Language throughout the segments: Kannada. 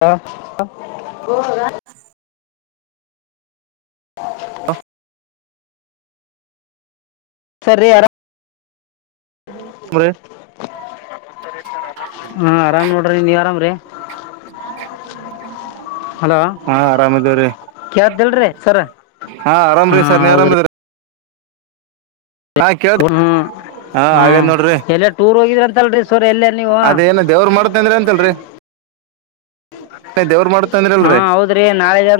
ಹಾ ಹ ಹಹ ಸರ್ ರೀ ಆರಾಮ್ ಮಳ ಹಾ ಆರಾಮ್ ನೋಡ್ರಿ ನೀವ್ ಆರಾಮ್ರೀ ಹಲೋ ಹಾ ಆರಾಮಿದೇವ್ರಿ ಕ್ದಲ್ರಿ ಸರ್ ಹಾ ಆರಾಮ ರೀ ಸರ್ ನೀ ಆರಾಮರಿ ಹಾ ಕೇಳಿ ಹ್ಮ್ ಹಾ ಹ್ಮ್ ಹಾಗೇದ್ ನೋಡ್ರಿ ಎಲ್ಲೇ ಟೂರ್ ಹೋಗಿದ್ರಂತಲ್ರಿ ಸರ್ ಎಲ್ಲೇ ನೀವು ಅದೇಏನು ಹಾ ದೇವ್ರ ಮಾಡತ ಅಂದ್ರಿ ಅಂತಲ್ರಿ ನ ದೇವರು ಮಾಡ್ತ ಹಾ ಹೌದ್ರಿ ನಾಳೆರ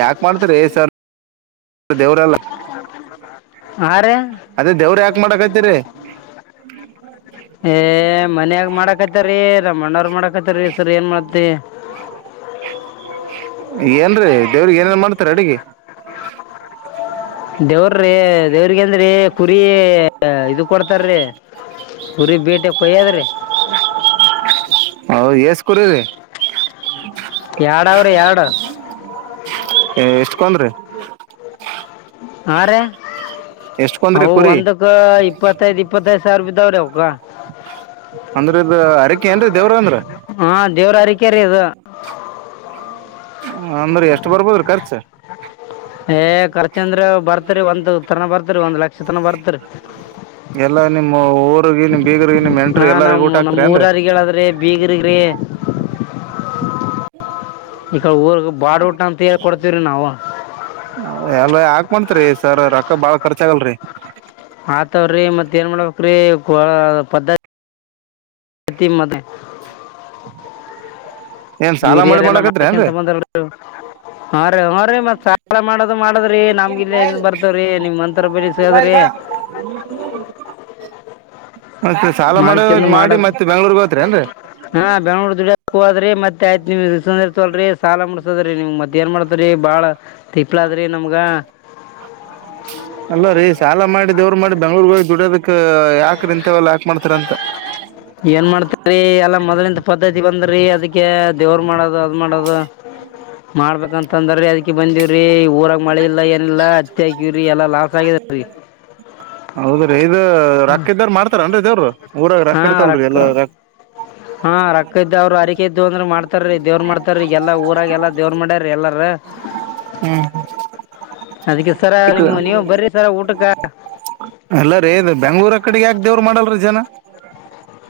ಯಾಕ ಮಾಡ್ತರಿಸ ದೇವ್ರಲ್ಲ ಹಾ ರೀ ಅದೇ ದೇವ್ರ ಯಾಕ ಮಾಡಕತಿರಿ ಏ ಮನ್ಯಾಗ ಮಾಡಕತಾರಿ ರಮಣ್ಣ ಅವ್ರ ಮಾಡಕತಾರಿ ಸರಿ ಏನ್ ಮಾಡ್ತಿರಿ ಹ ಏನ್ರೀ ದೇವ್ರಿಗೆ ಏನೇನ್ ಮಾಡ್ತಾರ ಅಡಗೆ ದೇವ್ರ್ರೀ ದೇವ್ರಿಗೆ ಅಂದ್ರೀ ಕುರಿ ಇ ಕೊಡ್ತಾರ್ರೀ ಕುರಿ ಬೇಟೆ ಕೊಯ್ಯಾದ್ರೀ ಹೌ ಸ್ಕೂ ಕುರೀ ಎರಡವ್ರಿ ಎರಡು ಎಷ್ಟ ಕನ್ ರೀ ಹಾ ರ ಅ ಕುರಿ ಒಂದಕ್ಕ ಇಪ್ಪತ್ತೈದು್ ಇಪ್ಪತ್ತೈದು್ ಸಾವಿರೂಪ ಇದಾವ್ರಿ ಅವಕ್ಕ ಅಂದ್ರೆ ಇದದು ಅರಕೆ ಏನ್ರಿೀ ದೇವ್ರ ಅಂದ್ರ ಹಾ ದೇವ್ರ ಹರಿಕೆ ರೀ ಇದು ಅಂದ್ರೆ ಎಷ್ಟು ಬರ್ಬೋದ್ರ ಖರ್ಚ ಏ ಖರ್ಚ ಅಂದ್ರ ಬರ್ತರಿ ಒಂದ ತನ ಬರ್ತರಿ ಒಂದ್ ಲಕ್ಷ ತನ ಬರ್ತ್ರಿ ಎಲ್ಲಾ ನಿಮ್ಮ ಊ್ರಗ ನಿಮ್ ಬೀಗರ್ಿಗೆ ನಿಮ್ ಹಾ ಎಂಟ್ರ ಎಲ್ಲರಿಗ ನಮ್ ಊಟ ನಮ್ ಹಾಕ್ತರಿ ಅಂದ ಊರರಿಗೆ ಹೇಳದ್ರಿ ಬೀಗರಿಗ್ರಿ [unintelligible] ಈಕ ಊರ್ ಬಾಡ ಊಟ ಅಂತ ಹೇಳೇಳ್ ಕೊಡ್ತವ್ರಿ ನಾವು ಮಂತ್ರಿ ಸರ್ ರೊಕ್ಕ ಬಾಳ ಖರ್ಚ ಆಗಲ್ರರಿ ಆತವ್ರಿ ಮತ್ತತ್ ಏನ್ ಮಾಡ್ಬೇಕ್ರಿ ಪದ್ಧತಿ ಸ್ತಿ ಮ ಏನ್ ಸಾಲ ಮಾಡಿ ಹಿರಿಯರೆಲ್ಲ ಮಾಡಕತ್ರಿ ಏನ್ ಮಾಡ್ಕೊಂತ ಬಂದ್ರಿ ಹಾ ರೀ ಹಾ ರೀ ಮಬ ಮತ್ ಸಾಲ ಮಾಡೋದು ಮಾಡದ್ರಿ ನಮ್ಗಿಲ್ಲ ಮಬಲ್ ಇಲ್ಲಿ ಬರ್ತಾವ್ರಿ ನಿಮ್ ಮಂತ್ರ ಬಳಿ ಸೇದ್ರಿ ಹ ಹ ಮಾಡಿಕಂದು ಮಾಡಿ ಮಾಡದು ಮತ್ತೆ ಬೆಂಗ್ಳೂರ್ಗ್ ಹೋತ್ರೇನ್ರಿ ಹಾ ಬೆಂೂರು ದುಡಿಯಕ ಹದ್ರೆ ಮತ್ತೆ ಆಯ್ತ್ರಿ ಇಸ್ಕೊಂಡದೀರ್ತೆವಲ್ಲ್ರಿ ಸಾಲ ಮುಟ್ಟಸೋಡ್ರಿ ನಿಮ್ ಮತ್ ಏನ್ ಮಾಡ್ತ್ರರಿ ಬಾಳ ತಿಪ್ಪಲದ್ರಿ ನಮ್ಗ [unintelligible] ಅಲ್ಲ ರೀ ಸಾಲ ಮಾಡಿದವ್ರು ಮಾಡಿ ಬೆಂಗಳೂರಿಗ ಹೋಗಿ ದುಡಿಯೋದಕ್- ಯಾಕ್ರೀ ಇಂತವಲ್ಲ ಯಾಕ ಮಾಡ್ತಿರಂತ. ಏನ್ ಮಾಡ್ತರಿ ಎಲ್ಲಾ ಮೊದ್ಲಂತ ಪದ್ಧತಿ ಬಂದ್ರಿ ಅದಕ್ಕೆ ದೇವ್ರ ಮಾಡೋದು ಅದ್ ಮಾಡದು - ಮಾಡ್ಬೇಕಂತಂದ್ರೀ ಅದಕ ಬಂದಿವ್ರಿ ಊರಾಗ ಮಳೆ ಇಲ್ಲ ಏನಿಲ್ಲ ಹತ್ತಿ ಹಾಕಿವ್ರಿ ಎಲ್ಲಾ ಲಾಸ್ ಆಗಿದ. [unintelligible] ಹೌದ್ರೀ ಇದ ರೊಕ್ಕ ಇದ್ದಾರ ಮಾಡ್ತಾರೇನ್ರಿ ದೇವ್ರರು ಊರಾಗ ರೊಕ್ಕ ಇರ್ತವ ಅಲ್ರೀ ಎಲ್ಲ ಹಾ ರೊಕ್ಕ ಇದ್ದವ್ರರು ಹರಿಕೆ ಇದ್ದು ಅಂದ್ರ ಮಾಡ್ತಾರೀ ದೇವ್ರ ಮಾಡತಾರೀ ಎಲ್ಲ ಊರಾಗ ಎಲ್ಲ ದೇವ್ರ ಮಾಡ್ಯಾರ ಎಲ್ಲಾರ [unintelligible] ಹ್ಮ್ ಅದಕ್ಕೆ ಸರ ನಿಮ್ಮ ನೀವು ಬರ್ರಿ ಸರ ಊಟಕ್ಕ. ಇಲ್ಲರಿ ಬೆಂಗ್ಳೂರ್ ಕಡೆ ಯಾಕ ದೇವ್ರು ಮಾಡಲ್ರಿ ಜನ.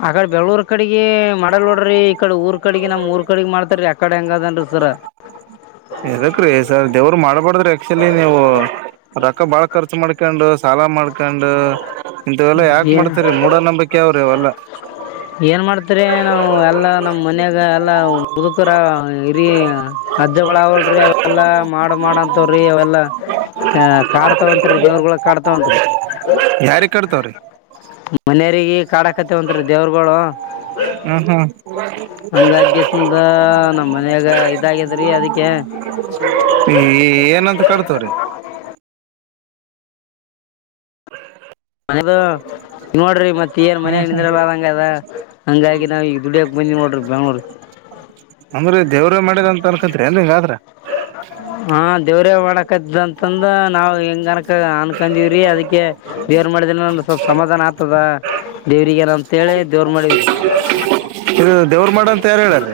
ಆಕಡೆ ಬೆಂಗಳೂರು ಕಡೆಗೆ ಮಾಡಲ್ ನೋಡ್ರಿ ಈಕಡೆ ಊರ್ ಕಡೆಗೆ ನಮ್ ಊರ್ ಕಡೆ ಮಾಡ್ತಾರೀ ಆಕಡೆ ಹೆಂಗದನ್ ಸರ ಎದಕ್ರೀ ಸರ್ ದೇವರು ಮಾಡ್ಬಾರಡ್ದ್ರಿ ಆಕ್ಚುಲಿ ನೀವು - ರೊಕ್ಕ ಬಾಳ ಖರ್ಚು ಮಾಡ್ಕೊಂಡು ಸಾಲ ಮಾಡ್ಕೊಂಡು ಇಂತವೆಲ್ಲಾ ಯಾಕ ಏನು ಮಾಡ್ತರಿ ಮೂಢ ನಂಬಿಕೆವ್ರೀ ಅವಲ್ಲಾ. ಏನ್ ಮಾಡ್ತರಿ ನಾವು ಎಲ್ಲಾ ನಮ್ಮ್ ಮನ್ಯಾಗ ಎಲ್ಲಾ ಮುದುಕರ ಹಿರಿ ಅಜ್ಜಾಗೊಳ ಅದಾವಲ್ರಿ ಅವೆಲ್ಲಾ ಮಾಡ ಮಾಡ ಅಂತಾವ್ರೀ ಅವೆಲ್ಲಾ. ಅ ಕಾಡ್ತಾವಂತರಿ ದೇವ್ರಗೊಳ ಕಾಡ್ತಾವಂತ್ರಿ. [inaudible] ಮನೆಯರಿಗೆ ಕಾಡಕತ್ತಾವಂತೇರಿ ದೇವರುಗಳು. ನಮ್ಮ ಮನ್ಯಾಗ ಇದಾಗ್ಯದ್ರಿ ಅದಕ್ಕೆ [inaudible] ಏನಂತ ಕಾಡ್ತಾವ್ರೀ. ಮನದು ನೋಡ್ರಿ ಮತ್ತ ಏನ್ ಹ್ಮ್ ಮನ್ಯಾಗ ಹ್ಮ್ ನಿಂದರಲಾರದಂಗ ಆಗೇದ ಹಂಗಾಗಿ ನಾವ್ ಈಗ ದುಡಿಯಕ ಬಂದಿವಿ ನೋಡ್ರಿ ಬೆಂಗಳೂರಿಗ. ಅಂದ್ರೆ ದೇವ್ರೇ ಮಾಡ್ಯರಂತ ಅನ್ಕಂತತ್ರಿ ಅಂದ್ರ ಹಿಂಗ ಆದ್ರ. ಹಾ ದೇವರೆ ಮಾಡ್ಯಾನ್ ಆಕ್ಕೇದ ಅಂತಂದ ನಾವು ಹಿಂಗ ಅನ್ಕೊಂಡ ಅನ್ಕೊಂಡಿವವ್ರಿ ಅದಕ್ಕೆ ದೇವ್ರ ಮಾಡಿದ್ರ ಸ್ವಲ್ಪ ಸಮಾದಾನ ಆತದ. ದೇವ್ರಿಗೇನ ಅಂತೇಳಿ ದೇವ್ರ ಮಾಡಿವ್ರಿ ಇದು ದೇವ್ರ ಮಾಡಂತ ಯಾರು ಹೇಳ್ಯಾರಿ?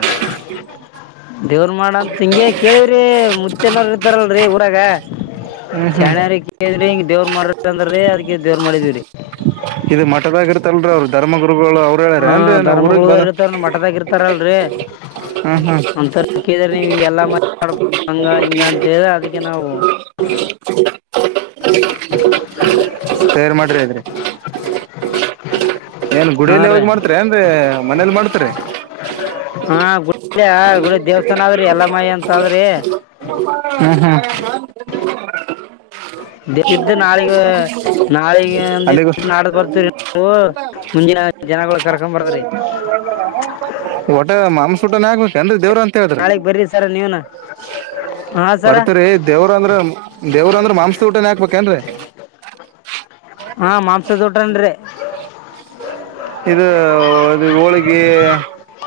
ದೇವ್ರ ಮಾಡ ಅಂತ ಹಿಂಗೆ ಕೇಳೆವ್ರಿ ಮುುತ್ತೆರ ಇರ್ತಾರಲ್ರರಿ ಊರಾಗ. ಹ್ಮ್ ಹ್ಮ್ ಶಾನ್ಯರಗ ಕೇಳ್ರಿ ಹಿಂಗ ದೇವ್ರ ಮಾಡ್ರಿ ಅಂದ್ರೀ ಅದಕ್ಕೆ ದೇವ್ರ ಮಾಡಿದವ್ರಿ. ಇದ ಮಠದಾಗರ್ತಲ್ರೀ ಅವರು ಧರ್ಮಗುರುಗಳು ಅವ್ರರು ಹಾ ಹೇಳ್ಯಾರ ಏನ್ರೀ ಏ ಊರಗ್ ಬಂದ ಹ್ಮ್ ಹ್ಮ್ ಹಂತವ್ರಿಗೆ ಕೇಳಿದ್ರ ನೀವ್ ಹಿಂಗೆಲ್ಲಾ ಮ ಮಾಡಬ ಹಂಗ ಹಿಂಗ ಅಂತ ಹೇಳ ಅದಿಕ್ಕೆ ಅದಿಕ್ಕೆ ನಾವು [inaudible] ತಯಾರ ಮಾಡ್ರಿ ಏನ್ ಹಾ ಗುಡಿಯಲ್ಲಿ ರೀ ಹೋಗಿ ಮಾಡ್ತರಿ ಏನ್ರಿ ಮನೇಲಿ ಮಾಡ್ತರಿ. [inaudible] ಆದ್ರಿ ಎಲ್ಲಮಾಯಿ ಅಂತ ಆದ್ರಿ [inaudible] ಹ್ಮ್ ಹ್ಮ್ ಇದ್ದು ನಾಳಿಗ ನಾಳಿಗ ಅಲ್ಲಿಗೂ [inaudible] ನಾಡದ ಬರ್ತರಿ ಅಂದಿವು ಮುಂದಿನ ಜನಗಳು ಕರ್ಕೊಂಡ್ ಬರ್ತಾರಿ. ಒಟ್ಟೆ ಮಾಂಸ ಊಟನೆ ಆಗ್ಬೇಕುಏನ್ರಿ ಇದ? ನಾಳೆಗ ಬರ್ರಿ ಸರ ನೀವು ನೀವನ ಹಾ ಬರ್ತೇವ್ರಿ ದೇವ್ರ ಅಂದ್ರ ದೇವ್ರ ಅಂದ್ರ ಮಾಂಸದ ಊಟನ ಹಾಕ್ಬೇಕ? ಕ ಏನ್ರೀ? ಹಾ ಮಾಂಸ ತೊಟ್ರನ್ರಿ ಇದ ಹೋಳಿಗೆ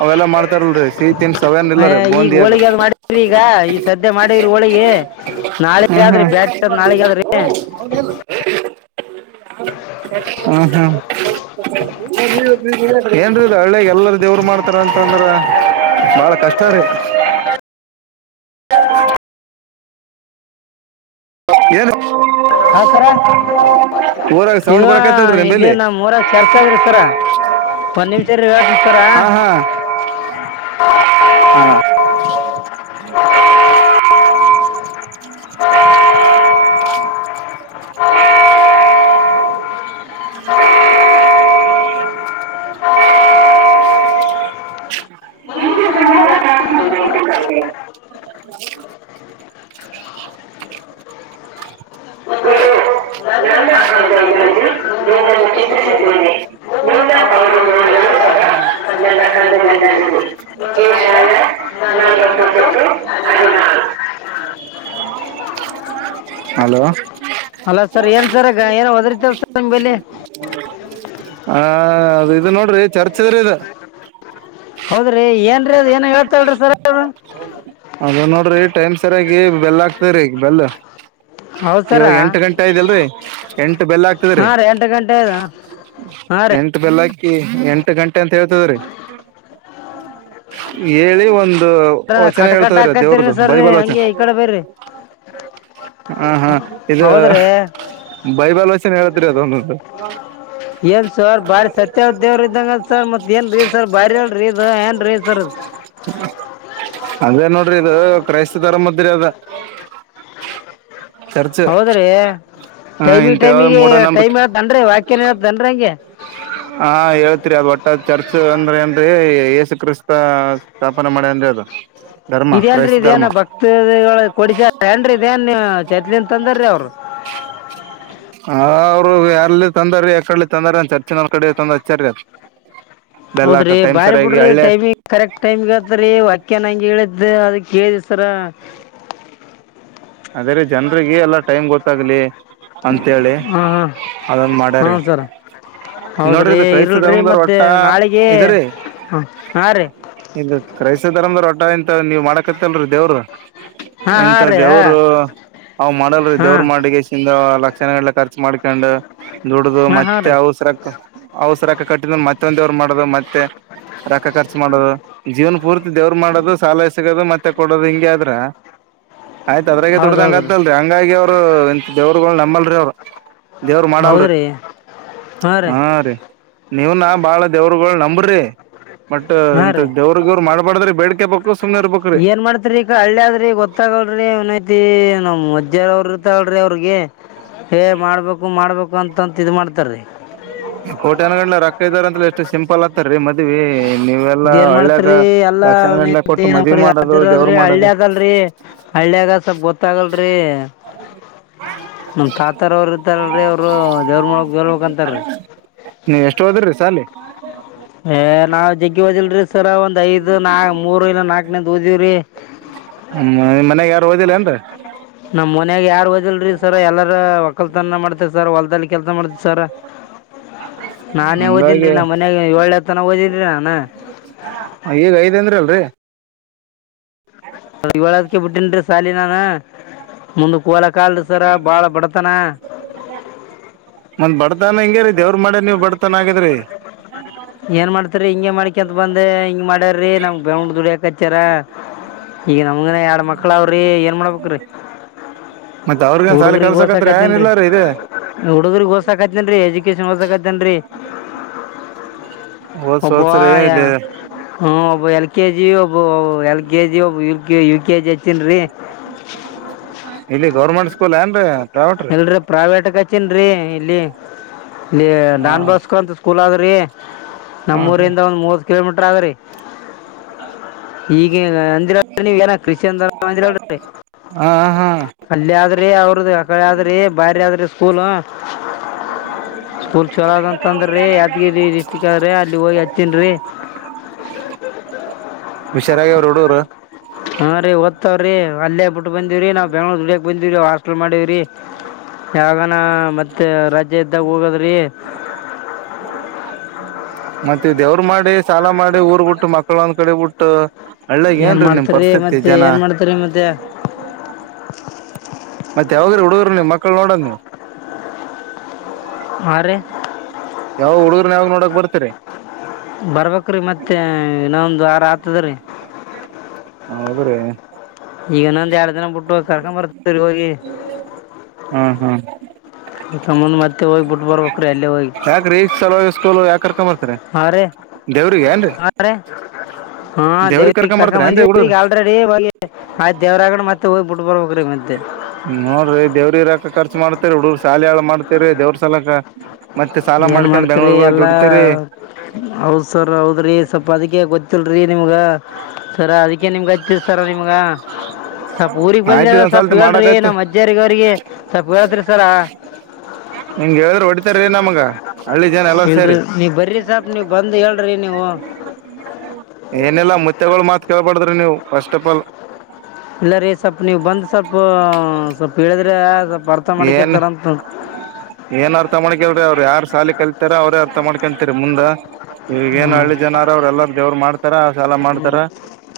ಅವೆಲ್ಲ ಮಾಡ್ತ ಲ್ರಿ ಸೀತನ್ ಸವನ್ ಇಲ್ಲ ರೀ ಈಗ ಬಂದ್ದ ಹೋಳಿಗೆ ಅದು ಮಾಡಿದ್ರಿ ಈಗ ಈ ಸದ್ಯ ಮಾಡಿವ್ರಿ ಹೋಳಿಗೆ ನಾಳೆಗೆ ಹ್ಮ್ ಆದ್ರಿ ಹ್ಮ್ [unintelligible] ಬ್ಯಾಟ್ ನಾಳೆಗೆ ಆದ್ರಿ ಹ ಹಾ [unintelligible] ಏನ್ರೀ ಹಳ್ಳೇ ಎಲ್ಲಾರ ದೇವ್ರ ಮಾಡ್ತಾರ ಅಂತಂದ್ರ ಬಾಳ ಕಷ್ಟ ರೀ [inaudible] ಏನು ಹೌ ಹಾ ಸರ ಊರಾಗ ಇದು ಸೌಂಡ್ ಬರಕತ್ತಲ್ರಿ ಇಲ್ಲಿ ನಿಂಬಲ್ಲಿ ನಮ್ಮ ಮೂರ ಚರ್ಚ್ದ್ರಿ ಸರ ಒಂದ್ ನಿಮಿಷಾ ಇರಿ ಸರ್ ಹೇಳ್ತೀನಿ ಹ್ಮ ಹ್ಮ್ಮ [unintelligible] ಹ್ಮ [unintelligible] ಹ ಹ್ಮ [unintelligible] ಇದು ಇದು ನನ್ನ ನನ್ನ ಅಂಗೈಗಳಲ್ಲಿ ಅಂಗೈಗಳಲ್ಲಿ ನಿನ್ನನ್ನು ನಿನ್ನನ್ನು ಚಿಕಿತ್ಸಿದ್ದೇನೆ ಚಿತ್ರಿಸಿದ್ದೇನೆ ನಿನ್ನ ನಿನ್ನ ಪಾವು ಪಾವನ ನೋಡಿಗಳು ನೋಡುವುದು ಸದಾ ಸದಾ ನನ್ನ ನನ್ನ ಕಣ್ಣುಗಳಿಂದಲಿ ಕಣ್ಣುಗಳಿನಲ್ಲಿದೆ ಏಷಾಯ ಏಷಾಯ ನಲವತ್ತೊಂಬತ್ತು ನಲವತ್ತೊಂಬತ್ತು ಹದಿನಾರು ಹದಿನಾರು ಹಲೋ ಅಲ್ಲ ಸರ್ ಏನ್ ಸರ್ಗ ಏನ ಓದ್ರರ್ತವ ಸರ್ ನಿಮಲ್ಲಿ ಹ ಅ ಇದು ನೋಡ್ರಿ ಚರ್ಚ್ ಇ ಹೌದ್ರಿ ಏನ್ರೀ ಅದು ಏನಾಗ ಹತಲ್ರರಿ ಸರ್ ಅದ ನೋಡ್ರಿ ಟೈಮ್ ಸರಿಯಾಗಿ ಬೆಲ್ಲ ಆಗ್ತರಿ ಈಗ ಬೆಲ್ ಹೌದು ಸರ ಇವಾಗ ಎಂಟು ಗಂಟೆ ಆಐ್ದಲ್ರಿ ಎಂಟು ಬೆಲ್ಲ ಆಗ್ತದ್ರಿ ಹಾಂ ರೀ ಎಂಟು ಗಂಟೆ ಅದು ಹಾಂ ರೀ ಎಂಟ ಬೆಲ್ಲಕ್ಕಿ ಎಂಟು ಗಂಟೆ ಅಂತ ಹೇಳ್ತದ್ರಿ ಹೇಳಿ ಒಂದು ಸರ್ ವ ಚೆನಾಗ ಕಟ್ ಕಟ್ ಹೇಳ್ತದ್ರ ಹಾಕತ್ತೀರಿ ದೇವ್ರದ್ದು ಸರ್ ನೀವು ಬೈಬಲ್ ವಚ ಹಂಗೆ ಈ ಕಡೆ ಬರ್ರಿ ಹ ಹಾ ಇದು ಹೌದ್ರಿ ಬೈಬಲ್ ನ್ ಹೇಳಿದ್ರಿ ಅದ ಒಂದೊಂದು ಏನ್ ಸರ್ ಬಾರಿ ಸತ್ಯ ಉದ್ದ್ಯವರ ಇದಂಗ ಸರ್ ಮತ್ ಏನ್ ರೀ ಸರ್ ಬಾರಿಲ್ ಇದ ಏನ್ ರೀ ಸ ಅದೇ ನೋಡ್ರಿ ಇದು ಕ್ರೈಸ್ತ ಧರ್ಮದ್ರೆ ಅದ ಚರ್ಚ ಟೈಮಿ ಟೈಮಿಗೆ ಟೈಮ್ ಹೇಳತನ್ೀ ವಾಕ್ಯನ್ ಹೇಳನ್ ಹಂಗೆ ಹಾ ಹೇಳ್ತ್ರಿ ಅದ ಒಟ್ಟ ಚರ್ಚ್ ಅಂದ್ರೆ ಅಂದ್ರಿ ಯಏಸು ಕ್ರಿಸ್ತ ಸ್ಥಾಪನೆ ಮಾಡಿ ಅಂದ್ರೆ ಅದು ಧರ್ಮ ಇದೇನ್ ಕ್ರೈಸ್ತ ಇದೇನ್ ಧರ್ಮ ಭಕ್ತಗಳ ಕೊಡಿಸ ಏನ್ ಇದೇನ್ ಚೇತ್ಲನ್ ತಂದಾರೀ ಅವ್ರು [inaudible] ಹಾ ಯಾರಲ್ಲಿ ತಂದಾರ ಯ ಕಡೆ ತಂದಾರ ಅ ಚರ್ಚಿನ ಒ ಕಡೆ ತಂದ ಆಚಾರಿ ಹೌದ್ರಿ ಬಾರಿ ಬಿಡ್ರಿ ಟೈಮಿಂಗ್ ಕರೆಕ್ಟ್ ಟೈಮ್ಗೆತ್ರರಿ ವಾಕ್ಯ ನಂಗೆ ಹೇಳಿದ್ದ ಅದ ಕೇಳಸರ [inaudible] ಅದ್ರ ಜನ್ರಿಗೆ ಎಲ್ಲ ಟೈಮ್ ಗೊತ್ತಾಗ್ಲಿ ಅಂತೇಳಿ ಹಾಂ ಹಾಂ ಅದನ್ ಹ್ಞೂ ಮಾಡ್ಯ್ರೀ ಸರ ಹೌದ್ರಿ ನೋಡ್ರಿ ಕ್ರೈಸ್ತ ಇರಲ್ರಿ ಧರ್ಮದ್ರ ಮತ್ತೆ ಒಟ್ಟ ನಾಳೆಗೆ ಇದರಿ ಹಾಂ ಹಾಂ ರೀ ಇದು ಕ್ರೈಸ್ತ ಧರ್ಮದ ರೊಟ್ಟ ಊ ಇಂತ ನೀ ಮಾಡಕತ್ತಲ್ರೀ ದೇವ್ರು ಹಾಂ ಇಂತ ಹಾಂ ರೀ ದೇವರು ಅವ್ ಮಾಡಲ್ರಿ ದೇವ್ರ ಹಾಂ ಮಾಡ ಲಕ್ಷಣಲ್ಲ ಖರ್ಚ ಮಾಡ್ಕೊಂಡ್ ದುಡ್ದ ಹಾಂ ಹಾಂ ಹಾಂ ಮತ್ತೆ ರೀ ಅವಸರಕ್ಕ ಅವಔಸರಕ್ಕೆ ಕಟ್ಟಿದ ಮತ್ತೆ ಒಂದ ಮಾಡದು ಮತ್ತೆ ರಕ್ಕ ಖರ್ಚು ಮಾಡೋದು ಜೀವನ್ ಪೂರ್ತಿ ದೇವ್ರ ಮಾಡೋದು ಸಾಲ ಸಿಗೋದು ಮತ್ತೆ ಮೆ ಕೊಡೋದು ಹಿಂಗ ಆದ್ರ ಆಯ್ತ ಅದ್ರಾಗೆ ದುಡ್ದ ಹೌದು ಹಂಗ ಹೌದು ರೀ ಆತ್ತತಲ್ರರಿ ಹಂಗಾಗಿ ಅವ್ರು ಎ ದವರುಗಳು ನಮ್ಮಲ್ರಿ ಅವರು ರ್ ಮಾಡಡಾಲ ರ ಹೌದು ರೀ ಹಾ ರೀ ನೀವ್ ನ ಬಾಳ ದೇವರುಗಳು ನಂಬ ್ರಿ ಬಟ್ ಹಾಂ ಇಂ ರೀ ದೇವ್ರಗವ್ರು ಮಾಡ್ಬಾರಡ್ದ್ರೆ ಬೇಡ್ಿಕೆ ಬು ಏನ್ ಮಾಡ್ತರಿ ಈಗ ಹಳ್ಳಿ ಆದ್ರಿ ಗೊತ್ತಾಗಲ್ರಿ ನಮ್ ಮಜ್ಜಾರ ಅವ್ರ ಇರ್ತಲ್ೀ ಅವ್ರಿಗೆ ಏ ಮಾಡ್ಬೇಕು ಮಾಡ್ಬೇಕು ಅಂತಂತ ಇದ್ ಮಾಡ್ತಾರೀ ೋಟೆನ ಕಲ್ಲ ರ ಹ ಇದಾರ ಅಂದ್ರ ಎಷ್ಟು ಸಿಂಪಲ್ ಆತಾರೀ ಮದ್ವಿ ನೀವೆಲ್ಲಾ ಇದ್ ಏನ್ ಹಳ್ಳ್ಯಾಗ ಮಾಡ್ತ್ರಿ ಎಲ್ಲಾ ಲಕ್ಷಾನ ಅವನ ಗಂಟ್ಲೆ ಕೊಟ್ಟು ನ್ ಮದ್ವಿ ಕಡೆ ಮಾಡೋದು ದೇವ್ರ ಆತಿರದ್ರಿ ಹಳ್ಳಿ ಮಾಡೋದು ಅದಲ್ರರಿ ಹಳ್ಳಿಯಾಗ ಸ್ವಲ್ ಗೊತ್ತಾಗಲ್ರಿ ನಮ ತಾತರ ಅವರು ಇರ್ತಾರಲ್ರರಿ ಅವರು ದೇವ್ರ ಮೊಳಗ್ ಲ್ಬೇಕಂತಾರರಿ ನೀ ಎಷ್ಟು ಹೋದ್ರೀ ಹ ನಾ ದಿಲ್ರರಿ ಸರ ಒಂದ್ ಐ್ ನಾ ಮೂರು ಇಲ್ಲ ನಾಕ್ನಂದ ಓದಿವವ್ರಿ ಹ್ಮ ಮನ್ಯಾಗ ಯಾರು ಹೋದಿಲ್ಲ ಅಏನ್ರಿ ನಮ್ ಮನ್ಯಾಗ ಯಾರು ಹಓದಿಲ್ರರಿ ಸರ್ ಎಲ್ಲಾರ ಒಕ್ಕಕಲ್ತನ ಮಾಡ್ತೇವ ಸರ್ ಹೊಲ್ದಲ್ಲಿ ಕೆಲ್ಸ ಮಾಡ್ತೇ್ ಸರ ನಾನೇ ಹಂಗಾಗಿ ಓದನ್ೀ ನಮ್ಮ ಮನೆಾಗ ಏಳ್ೆದ ತನ ಓದನ್ರಿ ನಾನು ಈಗ ಐದ ಅಂದ್ರ ಅಲ್ರಿ ಇವಳದ್ಕ ಬಿಟ್ಟೇನ್ರಿ ಸಾಲಿನಾನ ಮುಂದ ಕೋಲ ಕಲ್ಸರ ಬಾಳ ಬಡತನ ಒಂದ್ ಬಡತನ ಹಿಂಗ್ಯ ರೀ ದೇವ್ರ ಮಾಡಿ ನೀ್ ಬಡತನ್ ಆಗದ್ರರಿ ಏನ್ ಮಾಡ್ತರಿ ಹಿಂಗಗೆ ಮಾಡ್ಕಂತ ಬಂದೆ ಹಿಂಗ್ ಮಾಡ್ಯ್ರೀ ನಮ್ ಬೆಂಡ ದುಡ್ಯಾಕ ಹಚ್ಚಾರ ಈಗ ನಮಗನ ಎರಡ್ ಮಕ್ಳ ಅವ್ರಿ ಏನ್ ಮಾಡಬೇಕ್ರಿ ಮತ್ ಅವ್ರಿಗೇನ್ ಸಾಲಿ ಹುಡುಗ್ರಗ್ ಕಲ್ಸಕತ್ರಿ ಹೋಸಾಕತಿನ್ರರಿ ಏನಿಲ್ಲ ರೀ ಇದೇ ಹುಡುಗ್ರಗ್ ಹೋಸಾಕತಿ ೇನ್ೀ ಎಜುಕೇಶನ್ ಹೊಓಸಕತೇನ್ರಿ ಓದ್ಸ್ ಒಬ ಓದ್ಸ್ರಿ ಹ ಎಲ್ ಕೆ ಜಿ ಒಬ ಎಲ್ ಕೆ ಜಿ ಒಬ್ ಯ ಕೆ ಯು ಕೆ ಜಿ ಹಚ್ಚನ್ ರೀ [unintelligible] ಇಲ್ಲಿ ಗೌರ್ಮೆಂಟ್ ಸ್ಕೂಲ್ ಏ ಎಲ್ರೀ ಪ್ರೈವೇಟ್ಕ ಹತನ್ ರೀ ಇಲ್ಲಿ ಇಲ್ಲಿ ಹ ನಾನ್ ಬಾಸ್ಕರ್ ಅಂತ ಸ್ಕೂಲ್ ಆದ್ರಿ ನಮ್ಮೂರಿಂದ ಒಂದ್ ಮೂವತ್ ಕಿಲೋಮೀಟರ್ ಆದ್ರರಿ ಈಗ ಅಂದಿರಾ ನೀವ ಏನ ಕೃಷಿ ಅಂದಂದಿರಾ ಹಾ ಹಾ ್ರಿ ಅವ್ರದ ಅಕಡೆ ಯದ್ರಿ ಬಾಯ್ರ ಯ್ರಿ ಸ್ಕೂಲ್ ಸ್ಕೂಲ್ ಚಲೋದ ಅಂತಂದ್ರೀ ಯಾದಗಿರಿ ಡಿಸ್ಟಿಕ್ ಅದ್ರಿ ಅಲ್ಲಿ ಹೋಗಿ ಹಚ್ಚೀನ್ ರೀ ಸದ ವಿಷಾರಾಗಿ ಅವರು ಹಡೂರು ಹಾ ಓದ್ತವ್ರ ರ ಅೇ ಬಿಟ್ಟ ಬೀಿವ್ರೀ ನಾವವು ಬೆಂಗಗಳೂರ್ ದುಡ್ಯಕ್ ಬಂದೀವ್ರೀ ಹಾಸ್ಟೆಲ್ ಮಾಡಿವ್ರೀ ಯಾಗಾನ ಮತ್ತೆ ರಜ್ಯ ಇದ್ದಾಗ ಹೋಗದ್ರಿ [inaudible] ಮತ್ತ ಇದವ್ರ ಮಾಡಿ ಸಾಲ ಮಾಡಿ ಊರ್ ಬಿುಟ್ಟು ಮಕ್ಕಳ ಒಂದ್ ಕಡೆ ಬಿುಟ್ಟು ಏನ್ ಮಾಡ್ತರಿರಿ ಮತ್ತೆ ಏನ್ ಮಾಡ್ತರಿ ಮತ್ತೆ ಮತ್ತೆ ಯಾವಾಗ್ರ ಹುಡುಗರು ನೀವು ಮಕ್ಕಳ ನೋಡಣ ನೀ ಆ ಯಾವ ಹುಡುಗ್ರ್ನ್ ಯಾವ ನೋಡಕ್ ಬರ್ತರಿ ಬರ್ಬೇಕ್ರೀ ಮತ್ತೆ ಇನ್ನೊಂದು ಆರ ಆತದ ರೀ ಹ ಹೌದ್ರೀ ಈಗನ್ನೊಂದು ಎಡು ದನ ಬಿಟ್ಟು ಕರ್ಕೊಂಡ ಬರ್ತರಿ ಹೋಗಿ ಹ್ಮ್ ಹ್ಮ್ ಮ್ಮಂದ ಮತ್ತೆ ಹೋಗ್ಬ ಬಿಟ್ಟು ಬರ್ ಯಾಕ್ರೀ ಸಲಕಲ್ ಯಾಕರ್ಕೊಂಬರ್ತಾರ ಹಾಂ ರೀ ದೇವ್ರಿಗೆ ಏನ್ೀ ಹಾ ದೇವ್ರಗ್ ಕರ್ಕೊಂಡ ಏನ್ರಿ ಹುಡುಗರು ಬಂದಿವ ಆಲ್ ರ ಮತ್ ದೇವ್ರರಾಗಡೆ ಮತ್ತೆ ಹೋಗ್ ಬಿಟ್ ಬರ್ಬೇಕ್ರೀ ಮತ್ತೆ ನೋಡ್ರಿ ದೇವ್ರಿ ಇರಾಕ ಖರ್ಚ ಮಾಡತೇರಿ ಹುಡುಗ್ರ ಶಾಲ ಹಾಳ ಮಾಡ್ತೇರಿ ದೇವ್ರ ಸಾಲಕ ಏನ್ ಮಾಡ್ತಿರಿ ಎಲ್ಲಾ ಹೌದ್ ಸರ್ ಹೌದ್ರಿ ಸ್ವಲ್ಪ ಅದಕ್ಕೆ ಗೊತ್ತ ಇಲ್ರರಿ ನಿಮ್ಗ ಸರ ಅದಕ್ಕೆ ನಿಮ್ಗ ಹಚ್ಚತ್ ಸರ ನಿಮ್ಗ ಸ್ವಲ್ಪ್ ಊಗ್ ಬಂದ ಆಯ್ತ ಅದ ಸ್ವಲ್ಪ ಇದೊಂದ್ಸಲ್ತಿ ಹೇಳ್ರಿ ಮಾಡಕಯ್ತಿ ನಮ್ಮ ಅಜ್ಜಾರಗ ಅವ್ರಿಗೆ ಸ್ವಲ್ಪ ಹೇಳೇಳ್ತ್ರಿ ಸಲ ನಿಂಗಗೆ ಹೇಳ್ರರು ಹೊಡಿತಾರೀ ನಮ್ಗೆ ಇಲ್ರಿ ನೀವ ಬರ್ರಿ ಸಾಪ್ ನೀವ್ ಬಂದು ಹೇಳ್ರಿ ನೀವು ಏನೆಲ್ಲಾ ಮುತ್ತೆಗಳು ಮಾತ್ ಕೇಳ್ಬಾರಡ್ದ್ರಿ ನೀವುಫಸ್ಟ್ ಆಫ್ ಆಲ್ [unintelligible] ಇಲ್ಲ ರೀ ಸ್ವಲ್ಪ ನೀವು ಬಂದ್ ಸ್ವಲ್ಪ ಸ್ವಲ್ಪ ಹೇಳಿದ್ರೆ ಸ್ವಲ್ಪ ಅರ್ಥ ಏನ್ ಮಾಡಕಂತಾರಂತ ಏನ್ ಅರ್ಥ ಮಾಡ್ಕಲ್ರಿ ಅವ್ರರು ಯಾರ್ ಸಾಲಿ ಕಲ್ತರ ಅವ್ರೇ ಅರ್ಥ ಮಾಡ್ಕತರಿ ಮುಂದ ಹ್ಞೂ ಈವಗೇಏನು ಹಳ್ಳಿ ಜನರ ಅವ್ರ ಎಲ್ಲಾರ ದವರು ಮಾಡ್ತಾರೆ ಸಾಲ ಮಾಡ್ತಾರ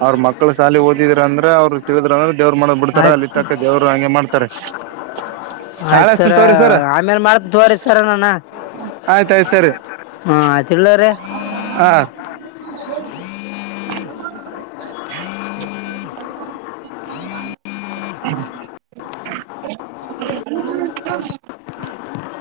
ಅವ್ರ ಮಕ್ಕಳ ಸಾಲಿ ಓದಿದ್ರ ಅಂದ್ರೆ ಅವ್ರು ತಿಗದ್ರಂದ್ರ ದೇವ್ರರು ಮಾಡ ಬಿಡ್ತಾರ ಆಯ್ತು ಅಲ್ಲಿ ತಕ್ಕ ದೇವರು ಹಂಗೆ ಮಾಡ್ತಾರೆ ನಾಳೆ ಅಷ್ಟ ತವ್ರಿ ಸರ ದ್ವರೆ ಸರ ಆಯ್ತಾಯ್ತು ಸರಿ ಹಾಂ ಆಯ್ತು ಇಡ್ಲಾ ರೀ ಹ ಹ್ಮ ಹ್ಮ [unintelligible] [inaudible]